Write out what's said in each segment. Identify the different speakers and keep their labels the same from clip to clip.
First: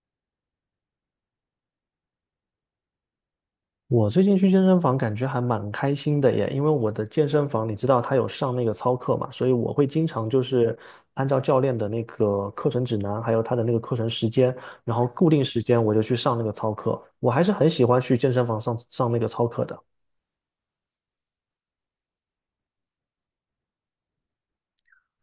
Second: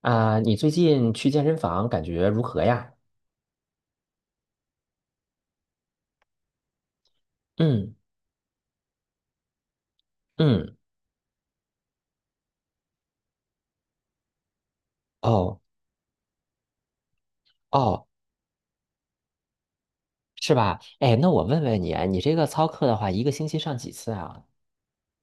Speaker 1: 啊，你最近去健身房感觉如何呀？
Speaker 2: 我最近去健身房感觉还蛮开心的耶，因为我的健身房你知
Speaker 1: 嗯
Speaker 2: 道它有上那个操课嘛，所以我会经常就是
Speaker 1: 嗯，
Speaker 2: 按照教练的那个课程指南，还有他的那个课程时间，然后固定
Speaker 1: 哦
Speaker 2: 时间我就去上那个操课。我还是很喜欢
Speaker 1: 哦，
Speaker 2: 去健身房上上那个操课的。
Speaker 1: 是吧？哎，那我问问你啊，你这个操课的话，一个星期上几次啊？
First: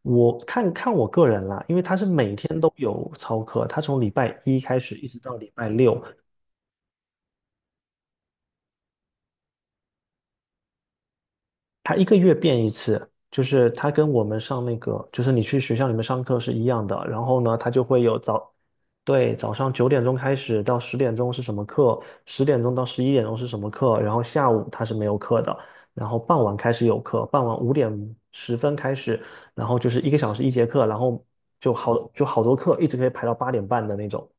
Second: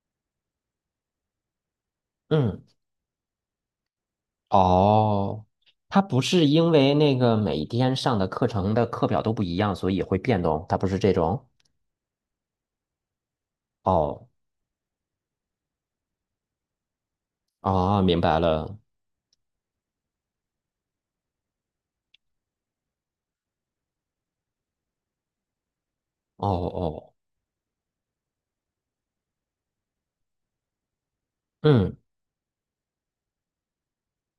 Speaker 2: 我看看我个人啦，因为他是每天
Speaker 1: 嗯，
Speaker 2: 都有操课，他从礼拜一开始一直到
Speaker 1: 哦，
Speaker 2: 礼拜六，
Speaker 1: 它不是因为那个每天上的课程的课表都不一样，所以会变动，它不是这种。
Speaker 2: 它一个月变一次，就是它跟我
Speaker 1: 哦，
Speaker 2: 们上那个，就是你去学校里面上课是一样的。然后呢，它就会
Speaker 1: 哦，
Speaker 2: 有
Speaker 1: 明白
Speaker 2: 早，
Speaker 1: 了。
Speaker 2: 对，早上九点钟开始到十点钟是什么课，十点钟到十一点钟是什么课，然后下午它是没有课的，然后傍
Speaker 1: 哦
Speaker 2: 晚开始有
Speaker 1: 哦，
Speaker 2: 课，傍晚5点10分开始，然后就是一个小时一节课，然后就
Speaker 1: 嗯。
Speaker 2: 好就好多课，一直可以排到8点半的那种。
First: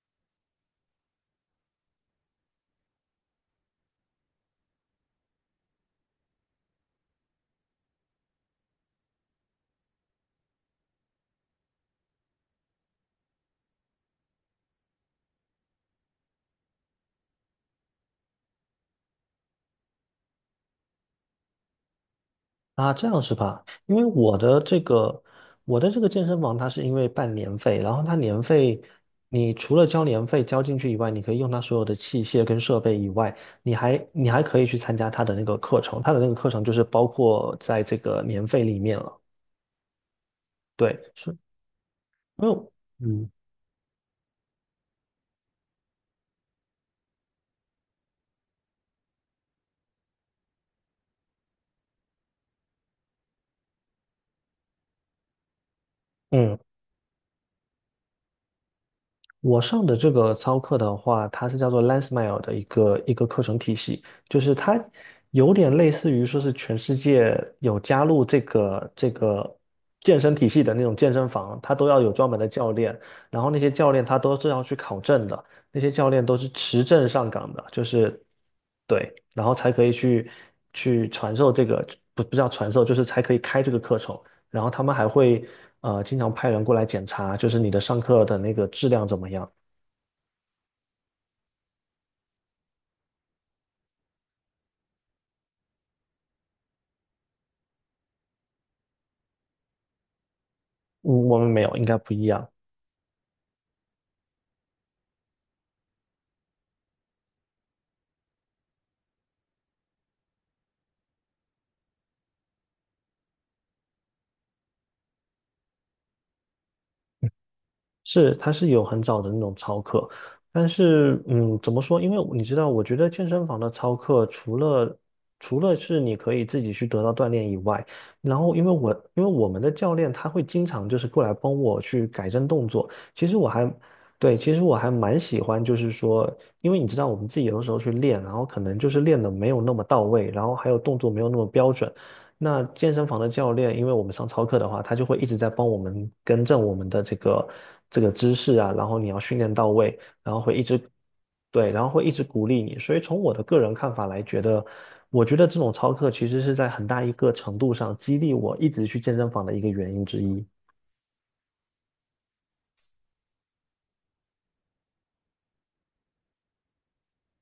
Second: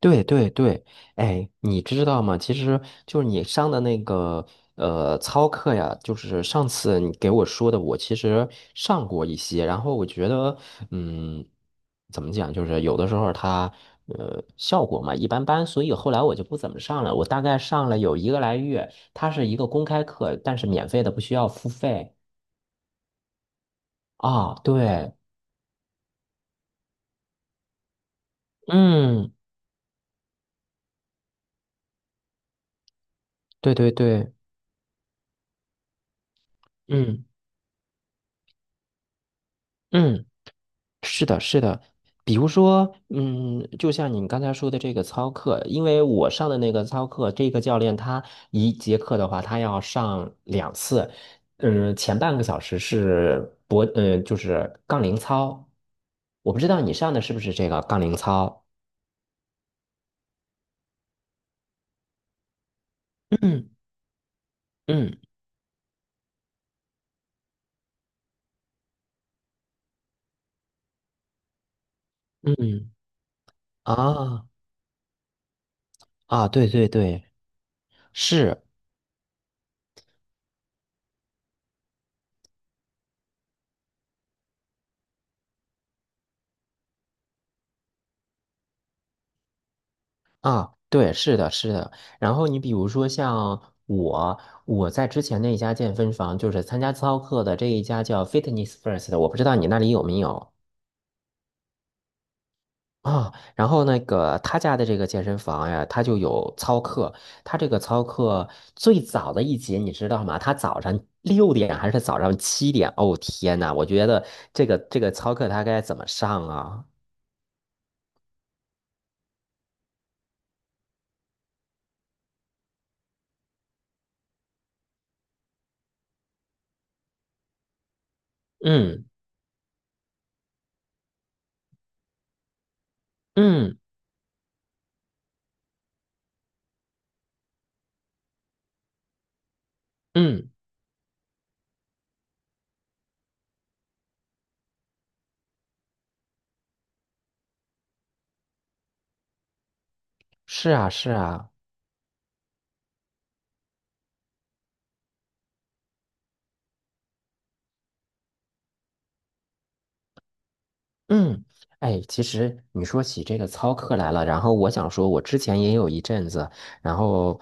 Speaker 1: 对对对，哎，你知道吗？其实就是你上的那个操课呀，就是上次你给我说的，我其实上过一些，然后我觉得，嗯，怎么讲，就是有的时候它效果嘛一般般，所以后来我就不怎么上了。我大概上了有一个来月，它是一个公开课，但是免费的，不需要付费
Speaker 2: 啊，这样是吧？因为我
Speaker 1: 啊。
Speaker 2: 的这
Speaker 1: 对，
Speaker 2: 个，我的这个健身房，它是因为办年费，然后它年费，
Speaker 1: 嗯，
Speaker 2: 你除了交年费交进去以外，你可以用它所有的器械跟设备以外，你
Speaker 1: 对对
Speaker 2: 还你
Speaker 1: 对，
Speaker 2: 还可以去参加它的那个课程，它的那个课程就是包
Speaker 1: 嗯
Speaker 2: 括在这个年费里面了。
Speaker 1: 嗯。
Speaker 2: 对，
Speaker 1: 是
Speaker 2: 是
Speaker 1: 的，是的，比
Speaker 2: 因
Speaker 1: 如
Speaker 2: 为
Speaker 1: 说，
Speaker 2: 嗯
Speaker 1: 嗯，就像你刚才说的这个操课，因为我上的那个操课，这个教练他一节课的话，他要上两次，前半个小时是脖，就是杠铃操，我
Speaker 2: 嗯。
Speaker 1: 不知道你上的是不是这个杠铃操，
Speaker 2: 我上的这个操课的话，它是叫做 LensMile 的一个一个课程
Speaker 1: 嗯
Speaker 2: 体系，就是它
Speaker 1: 嗯
Speaker 2: 有点类似于说是全世界有加入这个健身体系的那种健身房，它都要有专门的教
Speaker 1: 嗯，
Speaker 2: 练，然后那些教练他都
Speaker 1: 啊
Speaker 2: 是要去考证的，那些教练都是
Speaker 1: 啊，对
Speaker 2: 持
Speaker 1: 对
Speaker 2: 证
Speaker 1: 对，
Speaker 2: 上岗的，就是
Speaker 1: 是。
Speaker 2: 对，然后才可以去传授这个，不叫传授，就是才可以开这个课程。然后他们还会经常派人过来检查，就是你的上课的那个质量怎么样。
Speaker 1: 啊，对，是的，是的。然后你比如说像我，我在之前那一家健身房，就是参加操课的这一家叫 Fitness First 我不知道你那里有没有
Speaker 2: 嗯，我们没有，应该不一样。
Speaker 1: 啊。然后那个他家的这个健身房呀，他就有操课。他这个操课最早的一节你知道吗？他早上六点还是早上七点？哦天呐，我觉得这个操课他该怎么上啊？
Speaker 2: 是，它是有很早的那种操课，但是，怎么说？因为你知道，我觉得健身房的操课除了是你可以自己去得到锻炼以外，然后
Speaker 1: 嗯
Speaker 2: 因为我们的教练他会经常就是过来帮我去改正动作，其实我还
Speaker 1: 嗯
Speaker 2: 对，其实我还蛮喜欢，就是说，因为你知道我们自己有的时候去练，然后可能就是练的没有那么到位，然
Speaker 1: 嗯，
Speaker 2: 后还有动作没有那么标准。那健身房的教练，因为我们上操课的话，他就会一直在帮我们更正我们的这个姿势啊，然后你要训练到位，然后会一
Speaker 1: 是
Speaker 2: 直
Speaker 1: 啊是啊。
Speaker 2: 对，然后会一直鼓励你。所以从我的个人看法来觉得，我觉得这种操课其实是在很大一个程度上激励我一直去健身房的一个原因之一。
Speaker 1: 嗯，哎，其实你说起这个操课来了，然后我想说，我之前也有一阵子，然后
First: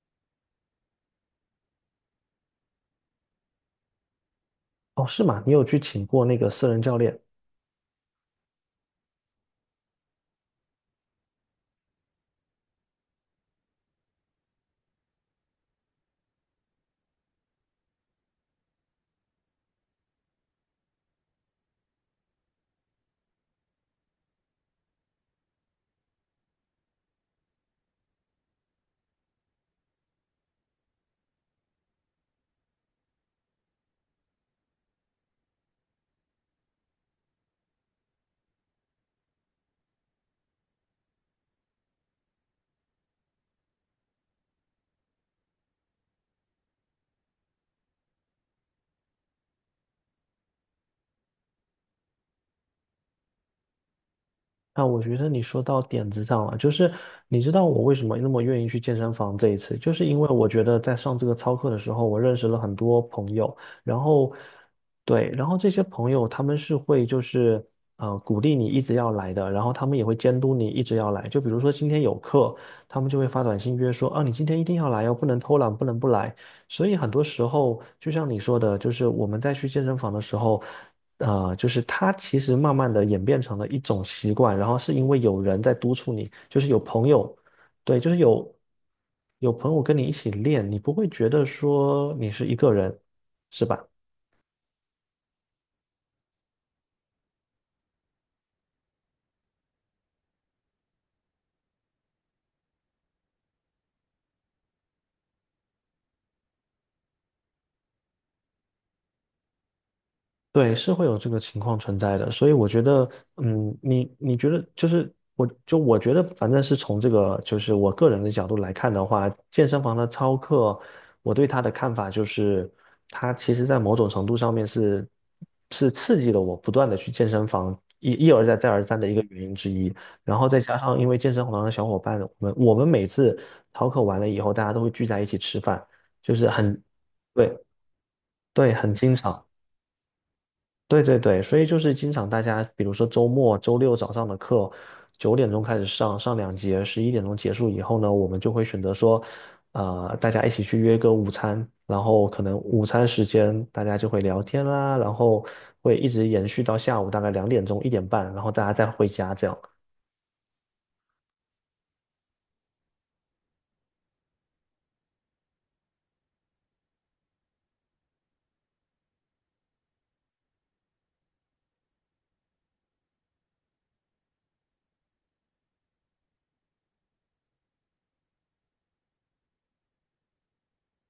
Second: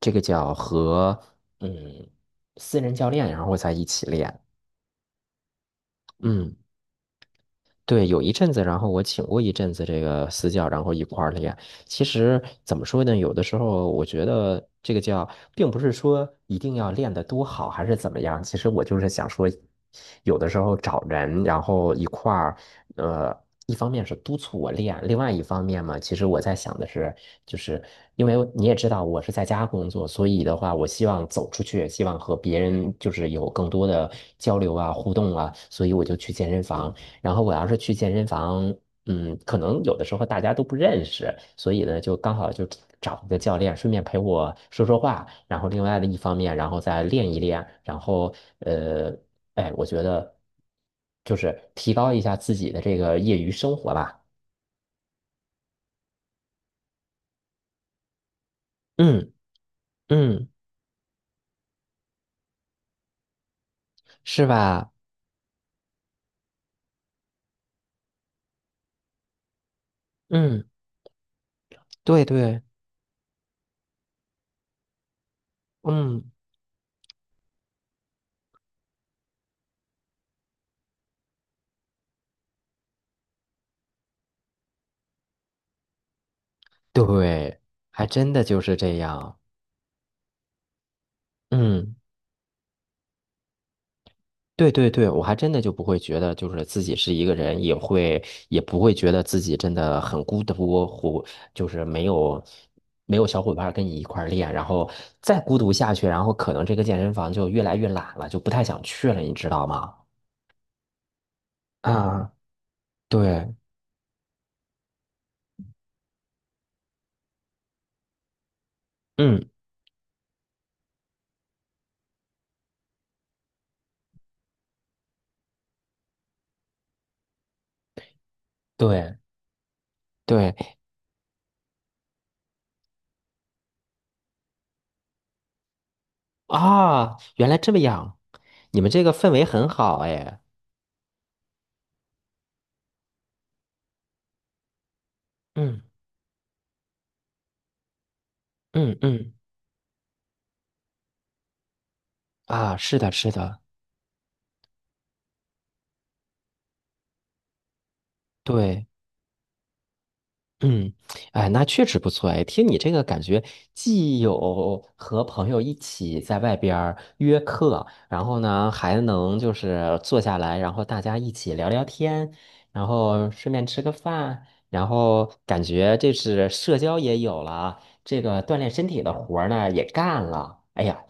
Speaker 1: 这个叫和嗯私人教练，然后在一起练，
Speaker 2: 哦，是吗？你有去请过那个
Speaker 1: 嗯。
Speaker 2: 私人教练？
Speaker 1: 对，有一阵子，然后我请过一阵子这个私教，然后一块儿练。其实怎么说呢，有的时候我觉得这个叫，并不是说一定要练得多好，还是怎么样。其实我就是想说，有的时候找人，然后一块儿，呃，一方面是督促我练，另外一方面嘛，其实我在想的是，就是因为你也知道我是在家工作，所以的话，我希望走出去，希望和别人就是有更多的交流啊、互动啊，所以我就去健身房。然后我要是去健身房，可能有的时候大家都不认识，所以呢，就刚好就找一个教练，顺便陪我说说话，然后另外的一方面，然后再练一练，然后呃，哎，我觉得就是提高一下自己的这个业余生活吧。
Speaker 2: 啊，我觉得你说到点子上了，就是你知道我为什么那么愿意去健身
Speaker 1: 嗯
Speaker 2: 房这一次，就是因为我
Speaker 1: 嗯，
Speaker 2: 觉得在上这个操课的时候，我认识了很多朋友，然后
Speaker 1: 是吧？
Speaker 2: 对，然后这些朋友他们是会就是鼓励你一直要来的，然后他们也会监督
Speaker 1: 嗯，
Speaker 2: 你一直要来，就比如说今天有
Speaker 1: 对
Speaker 2: 课，
Speaker 1: 对，
Speaker 2: 他们就会发短信约说啊你今天一定要来哦，不能偷懒，不能不
Speaker 1: 嗯
Speaker 2: 来。所以很多时候就像你说的，就是我们在去健身房的时候。啊，就是它其实慢慢的演变成了一种习惯，然后是因为有人在督促你，就是有朋友，
Speaker 1: 对，
Speaker 2: 对，
Speaker 1: 还真的就是这样。
Speaker 2: 有朋友跟你一起练，你不会觉得
Speaker 1: 嗯。
Speaker 2: 说你是一个人，是吧？
Speaker 1: 对对对，我还真的就不会觉得就是自己是一个人，也不会觉得自己真的很孤独，或就是没有小伙伴儿跟你一块儿练，然后再孤独下去，然后可能这个健身房就越来越懒了，就不太想去了，你知道吗？
Speaker 2: 对，是会有这个情况存在的，
Speaker 1: 啊，
Speaker 2: 所以我觉得，
Speaker 1: 对，
Speaker 2: 嗯，你你觉得就是我就我觉得，反正是从这个就是我个人的角度来看的话，
Speaker 1: 嗯，
Speaker 2: 健身房的操课，我对他的看法就是，他其实在某种程度上面是刺激了我不断的去健身房一一而再再而三的一
Speaker 1: 对
Speaker 2: 个原因之一。然后再加
Speaker 1: 对
Speaker 2: 上因为健身房的小伙伴，我们每次操课完了以后，大家都会聚在一起吃饭，就是很
Speaker 1: 啊，原
Speaker 2: 对
Speaker 1: 来这么样，
Speaker 2: 对，
Speaker 1: 你们
Speaker 2: 很
Speaker 1: 这个
Speaker 2: 经
Speaker 1: 氛
Speaker 2: 常。
Speaker 1: 围很好哎，
Speaker 2: 对对对，所以就是经常大家，比如说周末、周六早上的课，九点钟开始
Speaker 1: 嗯
Speaker 2: 上，上两节，十一点钟结束以后呢，我们就会选择
Speaker 1: 嗯
Speaker 2: 说，
Speaker 1: 嗯，
Speaker 2: 大家一起去约个午餐，然后可能
Speaker 1: 啊，
Speaker 2: 午
Speaker 1: 是
Speaker 2: 餐
Speaker 1: 的，
Speaker 2: 时
Speaker 1: 是的，
Speaker 2: 间大家就会聊天啦，然后会一直延续到下午大概2点钟、1点半，然后大家再
Speaker 1: 对。
Speaker 2: 回家这样。
Speaker 1: 嗯，哎，那确实不错哎。听你这个感觉，既有和朋友一起在外边儿约课，然后呢，还能就是坐下来，然后大家一起聊聊天，然后顺便吃个饭，然后感觉这是社交也有了，这个锻炼身体的活儿呢也干了。哎呀，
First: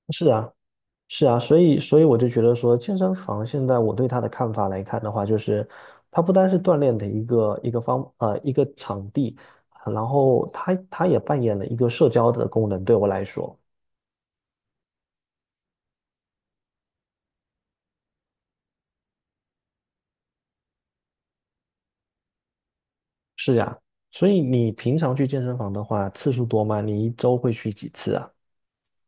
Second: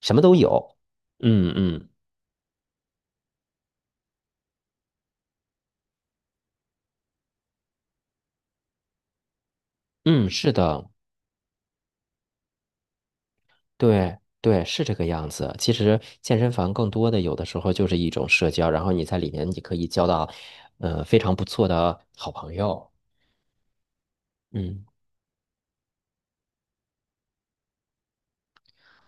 Speaker 1: 什么
Speaker 2: 是
Speaker 1: 都
Speaker 2: 啊。
Speaker 1: 有。
Speaker 2: 是啊，
Speaker 1: 嗯
Speaker 2: 所以
Speaker 1: 嗯
Speaker 2: 所以我就觉得说，健身房现在我对它的看法来看的话，就是它不单是锻炼的一个场地，然
Speaker 1: 嗯，
Speaker 2: 后
Speaker 1: 是
Speaker 2: 它
Speaker 1: 的。
Speaker 2: 它也扮演了一个社交的功能，对我来说。
Speaker 1: 对对，是这个样子。其实健身房更多的有的时候就是一种社交，然后你在里面你可以交到，非常不错的好朋友。
Speaker 2: 是呀，所以你
Speaker 1: 嗯，
Speaker 2: 平常去健身房的话，次数多吗？你一周会去几次啊？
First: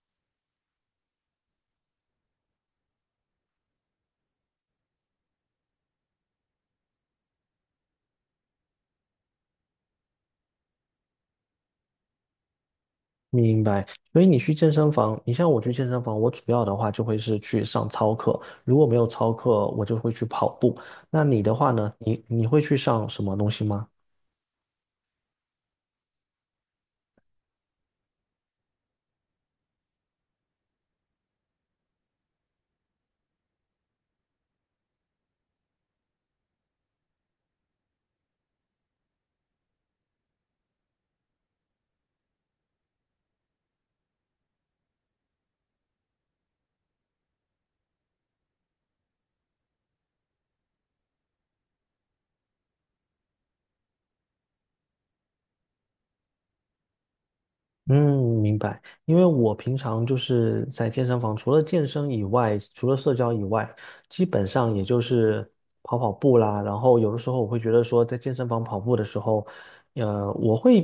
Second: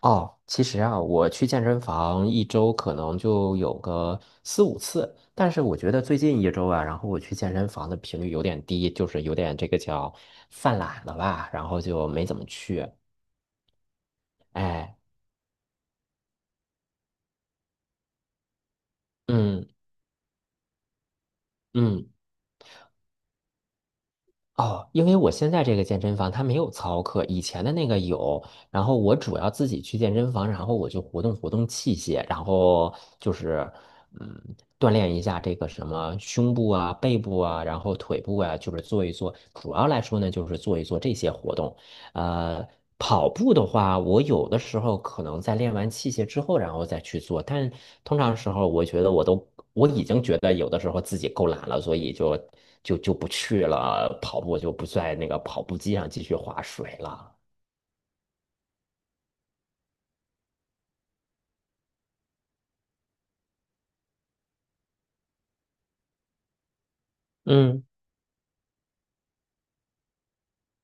Speaker 1: 哦，其实啊，我去健身房一周可能就有个四五次，但是我觉得最近一周啊，然后我去健身房的频率有点低，就是有点这个叫犯懒了吧，然后就没怎么去。
Speaker 2: 明白。所以你去健身
Speaker 1: 哎，
Speaker 2: 房，你像我去健身房，我主要的话就会是去上操课，如果没有操课，
Speaker 1: 嗯
Speaker 2: 我就会去跑步。那你的话呢？
Speaker 1: 嗯。
Speaker 2: 你会去上什么东西吗？
Speaker 1: 哦，因为我现在这个健身房它没有操课，以前的那个有。然后我主要自己去健身房，然后我就活动活动器械，然后就是嗯，锻炼一下这个什么胸部啊、背部啊，然后腿部啊，就是做一做。主要来说呢，就是做一做这些活动。呃，跑步的话，我有的时候可能在练完器械之后，然后再去做，但通常时候，我觉得我已经觉得有的时候自己够懒了，所以就不去了跑步，就不在那个跑步机上继续划水了。
Speaker 2: 嗯，明白。因为我平常就是在健身房，除了健身以外，除了社交以外，基本上也就是跑跑步啦。然后有的时候我会觉得
Speaker 1: 嗯，
Speaker 2: 说，在健身房跑步的时候，呃，我会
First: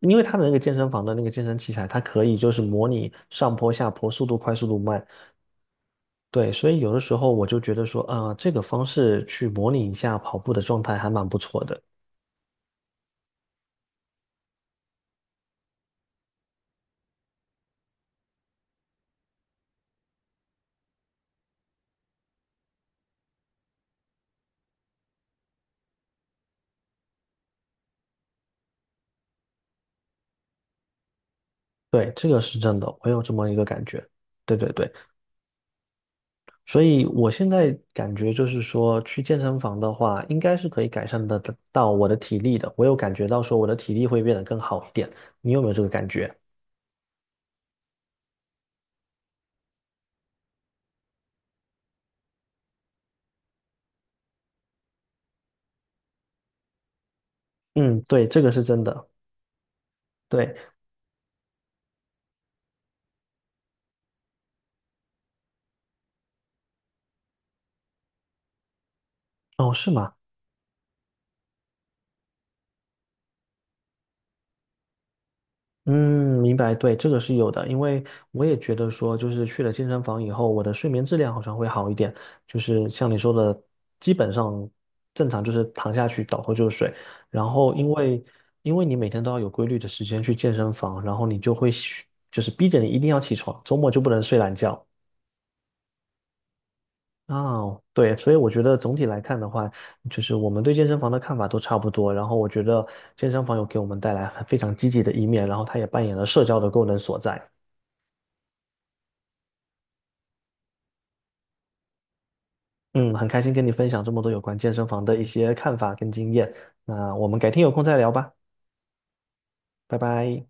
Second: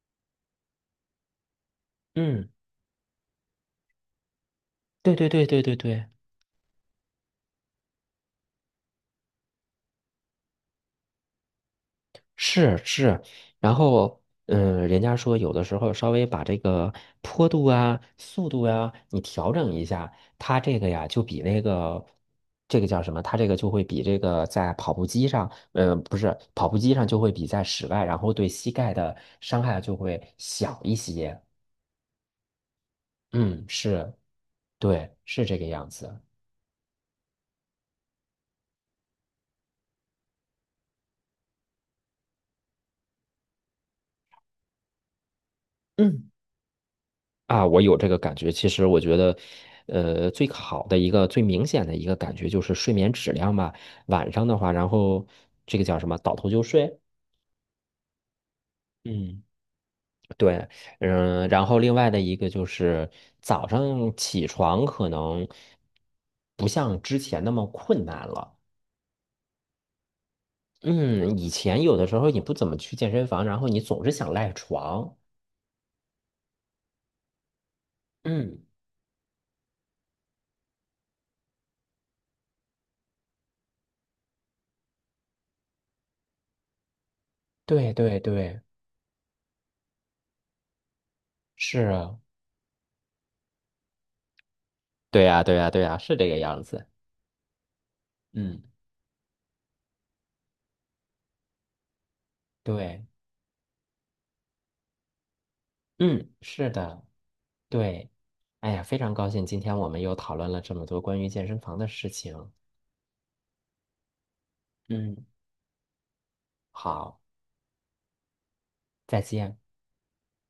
Speaker 2: 因为他的那个健身房的那个健身器材，它可以
Speaker 1: 嗯，
Speaker 2: 就是模拟上坡、下坡、速度快、速度慢。
Speaker 1: 对对对对对对。
Speaker 2: 对，所以有的时候我就觉得说，啊、这个方式去模拟一下跑步的状态还蛮不错的。
Speaker 1: 是是，然后人家说有的时候稍微把这个坡度啊、速度啊，你调整一下，它这个呀就比那个这个叫什么？它这个就会比这个在跑步机上，不是跑步机上就会比在室外，然后对膝盖的伤害就会小一些。
Speaker 2: 对，这个是真的，我有这么一个
Speaker 1: 嗯，
Speaker 2: 感觉。
Speaker 1: 是，
Speaker 2: 对对对。
Speaker 1: 对，是这个样子。
Speaker 2: 所以我现在感觉就是说，去健身房的话，应该是可以改善得到我的体力的。我有感觉到说我的体力会变得更好一点，你有没有这个感
Speaker 1: 嗯。
Speaker 2: 觉？
Speaker 1: 啊，我有这个感觉。其实我觉得，最好的一个最明显的一个感觉就是睡眠质量吧。晚上的话，然后这个叫什么，倒头就睡。
Speaker 2: 嗯，对，这个是真的。
Speaker 1: 嗯，
Speaker 2: 对，
Speaker 1: 对，然后另外的一个就是早上起床可能不像之前那么困难了。
Speaker 2: 哦，是吗？
Speaker 1: 嗯，以前有的时候你不怎么去健身房，然后你总是想赖床。
Speaker 2: 嗯，明白，对，这个是有的，因为我也
Speaker 1: 嗯，
Speaker 2: 觉得说，就是去了健身房以后，我的睡眠质量好像会好一点，就是像你说的，基本上正常就是躺下去倒头就睡，然后
Speaker 1: 对对对，
Speaker 2: 因为你每天都要有规律的时间去健身房，然后你就会
Speaker 1: 是啊
Speaker 2: 就是逼着你一定要起床，周末就不能睡懒觉。
Speaker 1: 对呀，对呀，对呀，是这个样子。
Speaker 2: 哦，对，所以我觉
Speaker 1: 嗯，
Speaker 2: 得总体来看的话，就是我们对健身房的看法都差不多。然后我觉得
Speaker 1: 对。
Speaker 2: 健身房有给我们带来非常积极的一面，然后它也扮演了
Speaker 1: 嗯，
Speaker 2: 社交的
Speaker 1: 是
Speaker 2: 功能
Speaker 1: 的，
Speaker 2: 所在。
Speaker 1: 对。哎呀，非常高兴今天我们又讨论了这么多关于健身房的事情。
Speaker 2: 嗯，很开心跟你分享这么多有关健身房的一
Speaker 1: 嗯，
Speaker 2: 些看法跟经验。那
Speaker 1: 好，
Speaker 2: 我们改天有空再聊吧，
Speaker 1: 再见。
Speaker 2: 拜拜。